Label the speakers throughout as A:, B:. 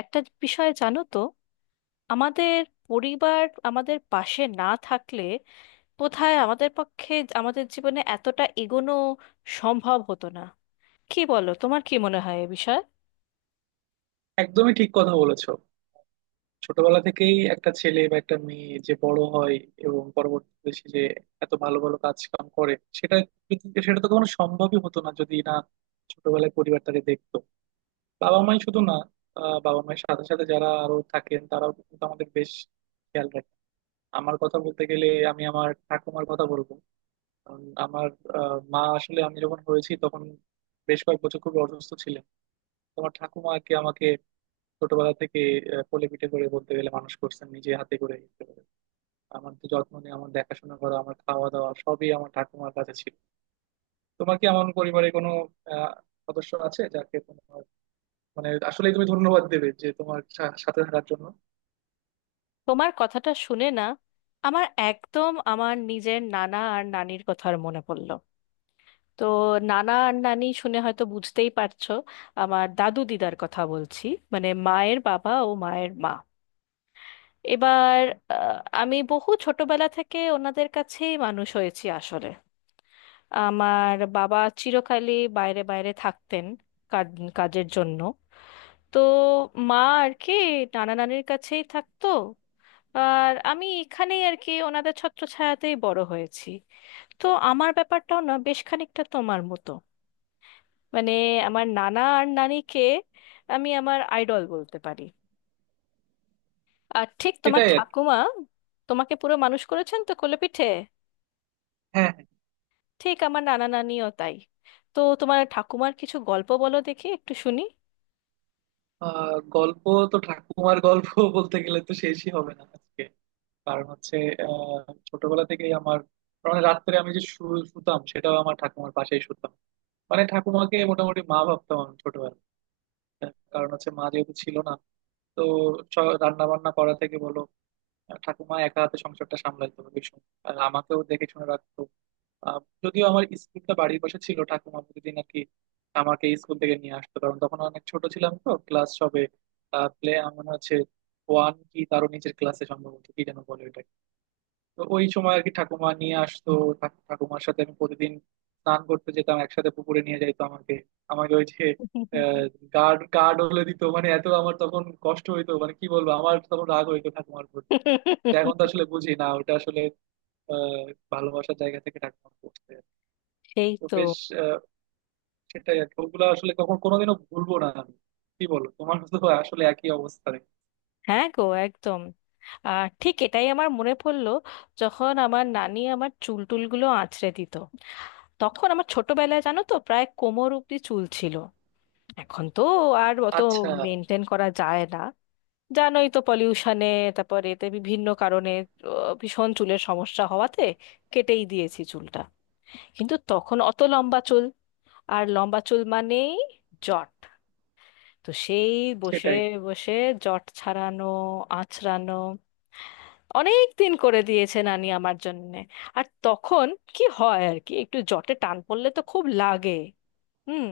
A: একটা বিষয় জানো তো, আমাদের পরিবার আমাদের পাশে না থাকলে কোথায় আমাদের পক্ষে আমাদের জীবনে এতটা এগোনো সম্ভব হতো না। কি বলো, তোমার কি মনে হয় এ বিষয়ে?
B: একদমই ঠিক কথা বলেছো। ছোটবেলা থেকেই একটা ছেলে বা একটা মেয়ে যে বড় হয় এবং পরবর্তীতে সে যে এত ভালো ভালো কাজ কাম করে, সেটা তো কখনো সম্ভবই হতো না যদি না ছোটবেলায় পরিবার তাকে দেখতো। বাবা মাই শুধু না, বাবা মায়ের সাথে সাথে যারা আরো থাকেন তারাও কিন্তু আমাদের বেশ খেয়াল রাখে। আমার কথা বলতে গেলে আমি আমার ঠাকুমার কথা বলবো, কারণ আমার মা আসলে আমি যখন হয়েছি তখন বেশ কয়েক বছর খুব অসুস্থ ছিলেন। তোমার ঠাকুমাকে আমাকে ছোটবেলা থেকে কোলে পিঠে করে বলতে গেলে মানুষ করছেন নিজে হাতে করে একেবারে। আমার তো যত্ন নিয়ে আমার দেখাশোনা করা, আমার খাওয়া দাওয়া, সবই আমার ঠাকুমার কাছে ছিল। তোমার কি এমন পরিবারে কোনো আহ সদস্য আছে যাকে তোমার মানে আসলে তুমি ধন্যবাদ দেবে যে তোমার সাথে থাকার জন্য?
A: তোমার কথাটা শুনে না, আমার একদম আমার নিজের নানা আর নানির কথার মনে পড়লো। তো নানা আর নানি শুনে হয়তো বুঝতেই পারছো, আমার দাদু দিদার কথা বলছি, মানে মায়ের বাবা ও মায়ের মা। এবার আমি বহু ছোটবেলা থেকে ওনাদের কাছেই মানুষ হয়েছি আসলে। আমার বাবা চিরকালই বাইরে বাইরে থাকতেন, কাজের জন্য। তো মা আর কি নানা নানির কাছেই থাকতো, আর আমি এখানেই আর কি ওনাদের ছত্রছায়াতেই বড় হয়েছি। তো আমার ব্যাপারটাও না বেশ খানিকটা তোমার মতো। মানে আমার নানা আর নানিকে আমি আমার আইডল বলতে পারি। আর ঠিক তোমার
B: সেটাই আর কি।
A: ঠাকুমা তোমাকে পুরো মানুষ করেছেন তো কোলে পিঠে,
B: হ্যাঁ, হ্যাঁ।
A: ঠিক আমার নানা নানিও তাই। তো তোমার ঠাকুমার কিছু গল্প বলো দেখি, একটু শুনি।
B: গল্প। তো ঠাকুমার গল্প বলতে গেলে তো শেষই হবে না আজকে, কারণ হচ্ছে ছোটবেলা থেকেই আমার মানে রাত্রে আমি যে শুতাম সেটাও আমার ঠাকুমার পাশেই শুতাম। মানে ঠাকুমাকে মোটামুটি মা ভাবতাম আমি, কারণ হচ্ছে মা যেহেতু ছিল না। তো রান্না বান্না করা থেকে বলো, ঠাকুমা একা হাতে সংসারটা সামলাইতো ভীষণ, আর আমাকেও দেখে শুনে রাখতো। যদিও আমার স্কুলটা বাড়ির পাশে ছিল, ঠাকুমা প্রতিদিন আর কি আমাকে স্কুল থেকে নিয়ে আসতো, কারণ তখন অনেক ছোট ছিলাম, তো ক্লাস সবে প্লে মনে হচ্ছে ওয়ান কি তারও নিচের ক্লাসে সম্ভবত, কি যেন বলে ওটা। তো ওই সময় আর কি ঠাকুমা নিয়ে আসতো। ঠাকুমার সাথে আমি প্রতিদিন স্নান করতে যেতাম একসাথে, পুকুরে নিয়ে যাইতো আমাকে। আমাকে ওই যে গার্ড গার্ড হলে দিত, মানে এত আমার তখন কষ্ট হইতো, মানে কি বলবো, আমার তখন রাগ হইতো ঠাকুমার উপর। তো এখন তো আসলে বুঝি না, ওটা আসলে আহ ভালোবাসার জায়গা থেকে ঠাকুমা করতে।
A: সেই
B: তো
A: তো।
B: বেশ, আহ, সেটাই আর কি। ওগুলো আসলে কখন কোনোদিনও ভুলবো না আমি। কি বলো, তোমার তো আসলে একই অবস্থা রে।
A: হ্যাঁ গো, একদম। আর ঠিক এটাই আমার মনে পড়লো, যখন আমার নানি আমার চুল টুলগুলো আঁচড়ে দিত। তখন আমার ছোটবেলায় জানো তো প্রায় কোমর অব্দি চুল ছিল। এখন তো আর অত
B: আচ্ছা।
A: মেনটেন করা যায় না, জানোই তো পলিউশনে, তারপর এতে বিভিন্ন কারণে ভীষণ চুলের সমস্যা হওয়াতে কেটেই দিয়েছি চুলটা। কিন্তু তখন অত লম্বা চুল, আর লম্বা চুল মানেই জট। তো সেই বসে
B: সেটাই
A: বসে জট ছাড়ানো, আঁচড়ানো অনেক দিন করে দিয়েছে নানি আমার জন্যে। আর তখন কি হয় আর কি, একটু জটে টান পড়লে তো খুব লাগে। হুম।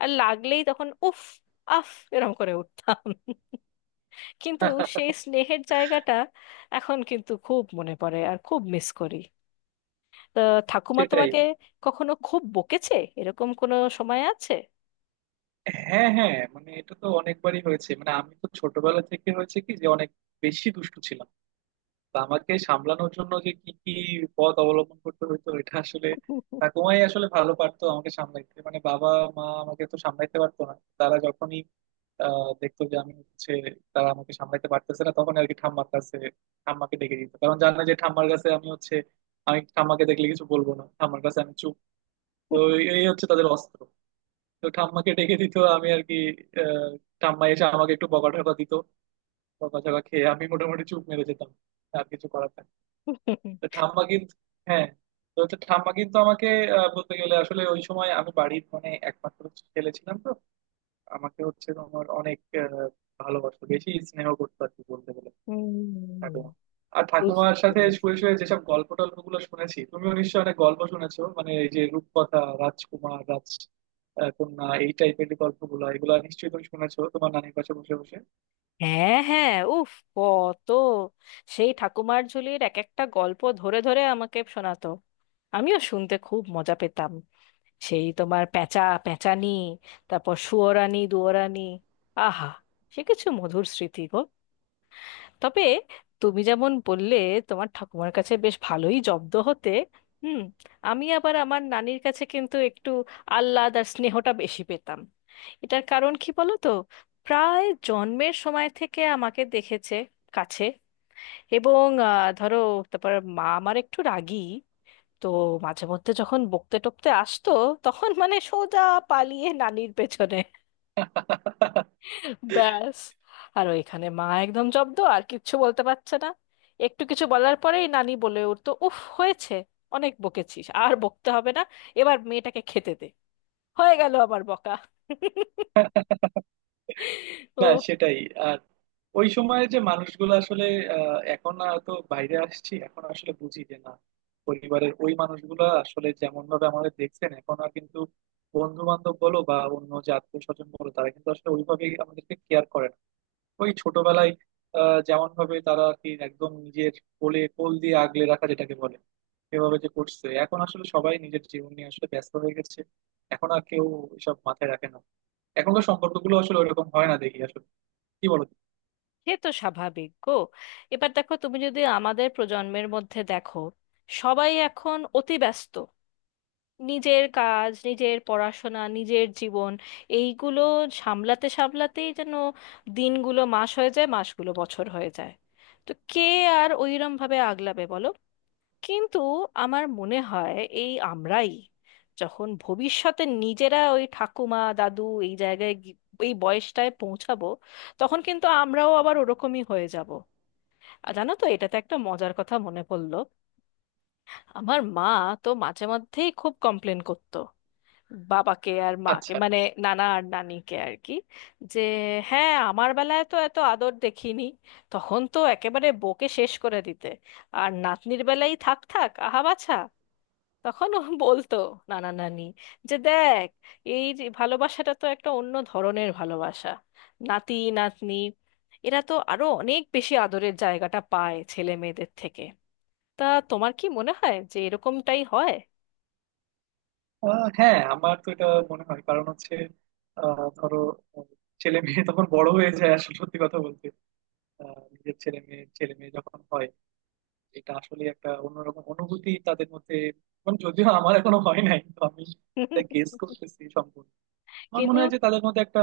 A: আর লাগলেই তখন উফ, আফ, এরম করে উঠতাম। কিন্তু সেই স্নেহের জায়গাটা এখন কিন্তু খুব মনে পড়ে আর খুব মিস করি। তো ঠাকুমা
B: সেটাই।
A: তোমাকে কখনো খুব বকেছে, এরকম কোনো সময় আছে?
B: হ্যাঁ, হ্যাঁ। মানে এটা তো অনেকবারই হয়েছে, মানে আমি তো ছোটবেলা থেকে হয়েছে কি যে অনেক বেশি দুষ্টু ছিলাম। তো আমাকে সামলানোর জন্য যে কি কি পথ অবলম্বন করতে হতো, এটা আসলে ঠাকুমাই আসলে ভালো পারতো আমাকে সামলাইতে, মানে বাবা মা আমাকে তো সামলাইতে পারতো না, তারা যখনই দেখতো যে আমি হচ্ছে তারা আমাকে সামলাইতে পারতেছে না, তখন আর কি ঠাম্মার কাছে ঠাম্মাকে ডেকে দিত, কারণ জানে যে ঠাম্মার কাছে আমি হচ্ছে আমি ঠাম্মাকে দেখলে কিছু বলবো না, ঠাম্মার কাছে আমি চুপ। তো এই হচ্ছে তাদের অস্ত্র। তো ঠাম্মাকে ডেকে দিত আমি আর কি, আহ, ঠাম্মা এসে আমাকে একটু বকাঝকা দিত, বকাঝকা খেয়ে আমি মোটামুটি চুপ মেরে যেতাম, আর কিছু করার থাকে। তো ঠাম্মা কিন্তু, হ্যাঁ, তো হচ্ছে ঠাম্মা কিন্তু আমাকে, বলতে গেলে আসলে ওই সময় আমি বাড়ির মানে একমাত্র ছেলে ছিলাম, তো আমাকে হচ্ছে আমার অনেক ভালোবাসতো, বেশি স্নেহ করতো আর কি বলতে গেলে
A: হুম,
B: ঠাকুমা। আর ঠাকুমার
A: বুঝতে
B: সাথে শুয়ে
A: পেরেছি।
B: শুয়ে যেসব গল্প টল্প গুলো শুনেছি, তুমিও নিশ্চয়ই অনেক গল্প শুনেছো, মানে এই যে রূপকথা, রাজকুমার, রাজ কন্যা, এই টাইপের গল্পগুলো এগুলো নিশ্চয়ই তুমি শুনেছো তোমার নানির পাশে বসে বসে।
A: হ্যাঁ হ্যাঁ, উফ, কত সেই ঠাকুমার ঝুলির এক একটা গল্প ধরে ধরে আমাকে শোনাতো, আমিও শুনতে খুব মজা পেতাম। সেই তোমার পেঁচা পেঁচানি, তারপর সুয়োরানি দুয়োরানি, আহা, সে কিছু মধুর স্মৃতি গো। তবে তুমি যেমন বললে, তোমার ঠাকুমার কাছে বেশ ভালোই জব্দ হতে। হুম। আমি আবার আমার নানির কাছে কিন্তু একটু আহ্লাদ আর স্নেহটা বেশি পেতাম। এটার কারণ কি বলো তো, প্রায় জন্মের সময় থেকে আমাকে দেখেছে কাছে। এবং ধরো, তারপর মা আমার একটু রাগী, তো মাঝে মধ্যে যখন বকতে টকতে আসতো, তখন মানে সোজা পালিয়ে নানির পেছনে, ব্যাস। আর ওইখানে মা একদম জব্দ, আর কিচ্ছু বলতে পারছে না। একটু কিছু বলার পরেই নানি বলে উঠতো, উফ হয়েছে, অনেক বকেছিস, আর বকতে হবে না, এবার মেয়েটাকে খেতে দে। হয়ে গেল আমার বকা।
B: না,
A: ও,
B: সেটাই। আর ওই সময়ের যে মানুষগুলো আসলে, এখন না তো বাইরে আসছি, এখন আসলে বুঝি যে না, পরিবারের ওই মানুষগুলো আসলে যেমন ভাবে আমাদের দেখছেন এখন, আর কিন্তু বন্ধু বান্ধব বলো বা অন্য যে আত্মীয় স্বজন বলো, তারা কিন্তু আসলে ওইভাবেই আমাদেরকে কেয়ার করে না। ওই ছোটবেলায় যেমন ভাবে তারা আর কি একদম নিজের কোলে কোল দিয়ে আগলে রাখা যেটাকে বলে সেভাবে যে করছে, এখন আসলে সবাই নিজের জীবন নিয়ে আসলে ব্যস্ত হয়ে গেছে, এখন আর কেউ এসব মাথায় রাখে না। এখনকার সম্পর্কগুলো আসলে ওরকম হয় না দেখি আসলে, কি বলো?
A: সে তো স্বাভাবিক গো। এবার দেখো, তুমি যদি আমাদের প্রজন্মের মধ্যে দেখো, সবাই এখন অতি ব্যস্ত, নিজের কাজ, নিজের পড়াশোনা, নিজের জীবন, এইগুলো সামলাতে সামলাতেই যেন দিনগুলো মাস হয়ে যায়, মাসগুলো বছর হয়ে যায়। তো কে আর ওইরম ভাবে আগলাবে বলো। কিন্তু আমার মনে হয়, এই আমরাই যখন ভবিষ্যতে নিজেরা ওই ঠাকুমা দাদু, এই জায়গায় গি- এই বয়সটায় পৌঁছাবো, তখন কিন্তু আমরাও আবার ওরকমই হয়ে যাব। আর জানো তো, এটাতে একটা মজার কথা মনে পড়লো। আমার মা তো মাঝে মধ্যেই খুব কমপ্লেন করতো বাবাকে আর মাকে,
B: আচ্ছা।
A: মানে নানা আর নানিকে আর কি, যে হ্যাঁ আমার বেলায় তো এত আদর দেখিনি, তখন তো একেবারে বকে শেষ করে দিতে, আর নাতনির বেলায় থাক থাক আহা বাছা। তখন ও বলতো নানা নানি, যে দেখ, এই যে ভালোবাসাটা তো একটা অন্য ধরনের ভালোবাসা, নাতি নাতনি এরা তো আরো অনেক বেশি আদরের জায়গাটা পায় ছেলে মেয়েদের থেকে। তা তোমার কি মনে হয় যে এরকমটাই হয়?
B: হ্যাঁ, আমার তো এটা মনে হয়, কারণ হচ্ছে ধরো, আহ, ছেলে মেয়ে তখন বড় হয়ে যায় আসলে সত্যি কথা বলতে, নিজের ছেলে মেয়ে যখন হয়, এটা আসলে একটা অন্যরকম অনুভূতি তাদের মধ্যে, মানে যদিও আমার এখনো হয় নাই, তো আমি এটা গেস করতেছি সম্পূর্ণ। আমার
A: কিন্তু
B: মনে হয় যে তাদের মধ্যে একটা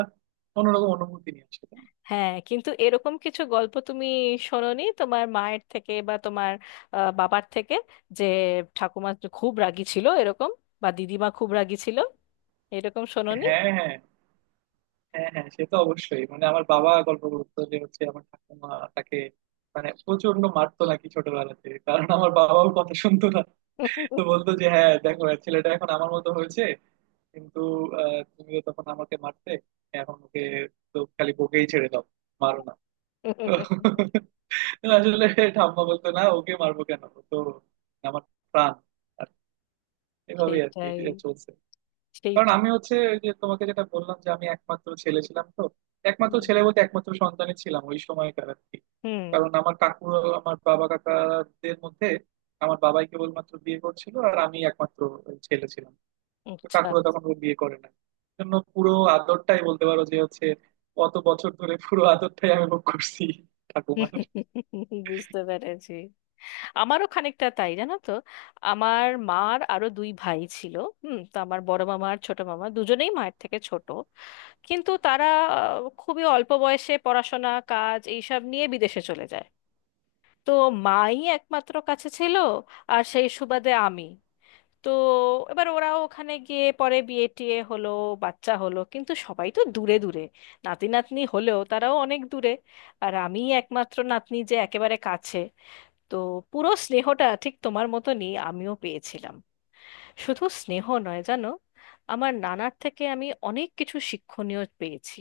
B: অন্যরকম অনুভূতি নিয়ে আসে, তাই না?
A: হ্যাঁ, কিন্তু এরকম কিছু গল্প তুমি শোনোনি তোমার মায়ের থেকে বা তোমার বাবার থেকে, যে ঠাকুমা খুব রাগী ছিল এরকম, বা দিদিমা খুব রাগী ছিল এরকম শোনোনি?
B: হ্যাঁ, হ্যাঁ। হ্যাঁ, হ্যাঁ, সে তো অবশ্যই, মানে আমার বাবা গল্প বলতো যে হচ্ছে আমার ঠাকুমা তাকে মানে প্রচন্ড মারতো নাকি ছোটবেলাতে, কারণ আমার বাবাও কথা শুনতো না। তো বলতো যে হ্যাঁ দেখো হ্যাঁ, ছেলেটা এখন আমার মতো হয়েছে, কিন্তু তুমিও তখন আমাকে মারতে, এখন ওকে তো খালি বকেই ছেড়ে দাও, মারো না। আসলে ঠাম্মা বলতো না, ওকে মারবো কেন, ও তো আমার প্রাণ। আর এভাবেই আর কি
A: সেইটাই,
B: যে চলছে, কারণ
A: সেইটাই।
B: আমি হচ্ছে ওই যে তোমাকে যেটা বললাম যে আমি একমাত্র ছেলে ছিলাম, তো একমাত্র
A: হুম,
B: ছেলে বলতে একমাত্র সন্তানই ছিলাম ওই সময়কার আর কি।
A: হুম।
B: কারণ আমার কাকু, আমার বাবা কাকাদের মধ্যে আমার বাবাই কেবলমাত্র বিয়ে করছিল আর আমি একমাত্র ছেলে ছিলাম, তো
A: আচ্ছা।
B: কাকুরা তখন ওর বিয়ে করে না জন্য পুরো আদরটাই বলতে পারো যে হচ্ছে অত বছর ধরে পুরো আদরটাই আমি ভোগ করছি ঠাকুমার।
A: বুঝতে পেরেছি। আমারও খানিকটা তাই জানো তো। আমার মার আরো দুই ভাই ছিল। হুম। তো আমার বড় মামা আর ছোট মামা দুজনেই মায়ের থেকে ছোট, কিন্তু তারা খুবই অল্প বয়সে পড়াশোনা কাজ এইসব নিয়ে বিদেশে চলে যায়। তো মাই একমাত্র কাছে ছিল, আর সেই সুবাদে আমি। তো এবার ওরা ওখানে গিয়ে পরে বিয়ে টিয়ে হলো, বাচ্চা হলো, কিন্তু সবাই তো দূরে দূরে, নাতি নাতনি হলেও তারাও অনেক দূরে। আর আমি একমাত্র নাতনি যে একেবারে কাছে। তো পুরো স্নেহটা ঠিক তোমার মতনই আমিও পেয়েছিলাম। শুধু স্নেহ নয় জানো, আমার নানার থেকে আমি অনেক কিছু শিক্ষণীয় পেয়েছি।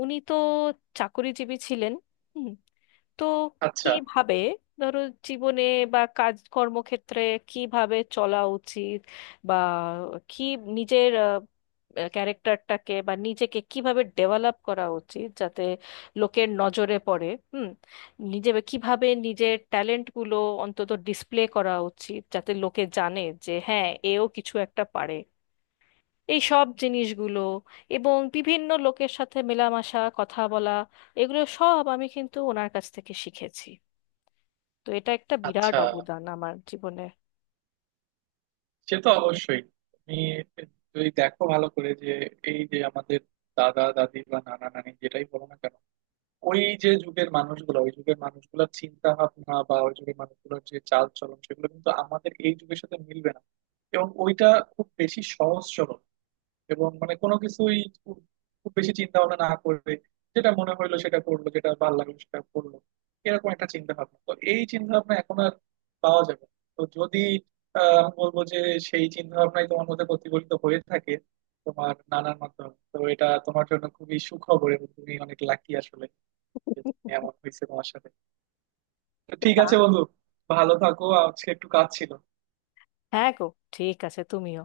A: উনি তো চাকরিজীবী ছিলেন। হুম। তো
B: আচ্ছা,
A: কিভাবে, ধরো, জীবনে বা কাজ কর্মক্ষেত্রে কিভাবে চলা উচিত, বা কি, নিজের ক্যারেক্টারটাকে বা নিজেকে কিভাবে ডেভেলপ করা উচিত যাতে লোকের নজরে পড়ে, হুম, নিজে কিভাবে নিজের ট্যালেন্টগুলো অন্তত ডিসপ্লে করা উচিত যাতে লোকে জানে যে হ্যাঁ, এও কিছু একটা পারে, এই সব জিনিসগুলো, এবং বিভিন্ন লোকের সাথে মেলামেশা কথা বলা, এগুলো সব আমি কিন্তু ওনার কাছ থেকে শিখেছি। তো এটা একটা বিরাট
B: আচ্ছা,
A: অবদান আমার জীবনে।
B: সে তো অবশ্যই। তুমি যদি দেখো ভালো করে যে এই যে আমাদের দাদা দাদি বা নানা নানি যেটাই বলো না কেন, ওই যে যুগের মানুষগুলো, ওই যুগের মানুষগুলোর চিন্তা ভাবনা বা ওই যুগের মানুষগুলোর যে চাল চলন, সেগুলো কিন্তু আমাদের এই যুগের সাথে মিলবে না। এবং ওইটা খুব বেশি সহজ সরল, এবং মানে কোনো কিছুই খুব খুব বেশি চিন্তা ভাবনা না করবে, যেটা মনে হইলো সেটা করলো, যেটা ভালো লাগলো সেটা করলো, এরকম একটা চিন্তা ভাবনা, তো এই চিন্তা ভাবনা এখন আর পাওয়া যাবে না। তো যদি আমি বলবো যে সেই চিন্তা ভাবনাই তোমার মধ্যে প্রতিফলিত হয়ে থাকে তোমার নানার মাধ্যমে, তো এটা তোমার জন্য খুবই সুখবর এবং তুমি অনেক লাকি আসলে, যে তুমি এমন হয়েছে তোমার সাথে। তো
A: তো
B: ঠিক
A: তা,
B: আছে বন্ধু, ভালো থাকো, আজকে একটু কাজ ছিল।
A: হ্যাঁ গো, ঠিক আছে, তুমিও।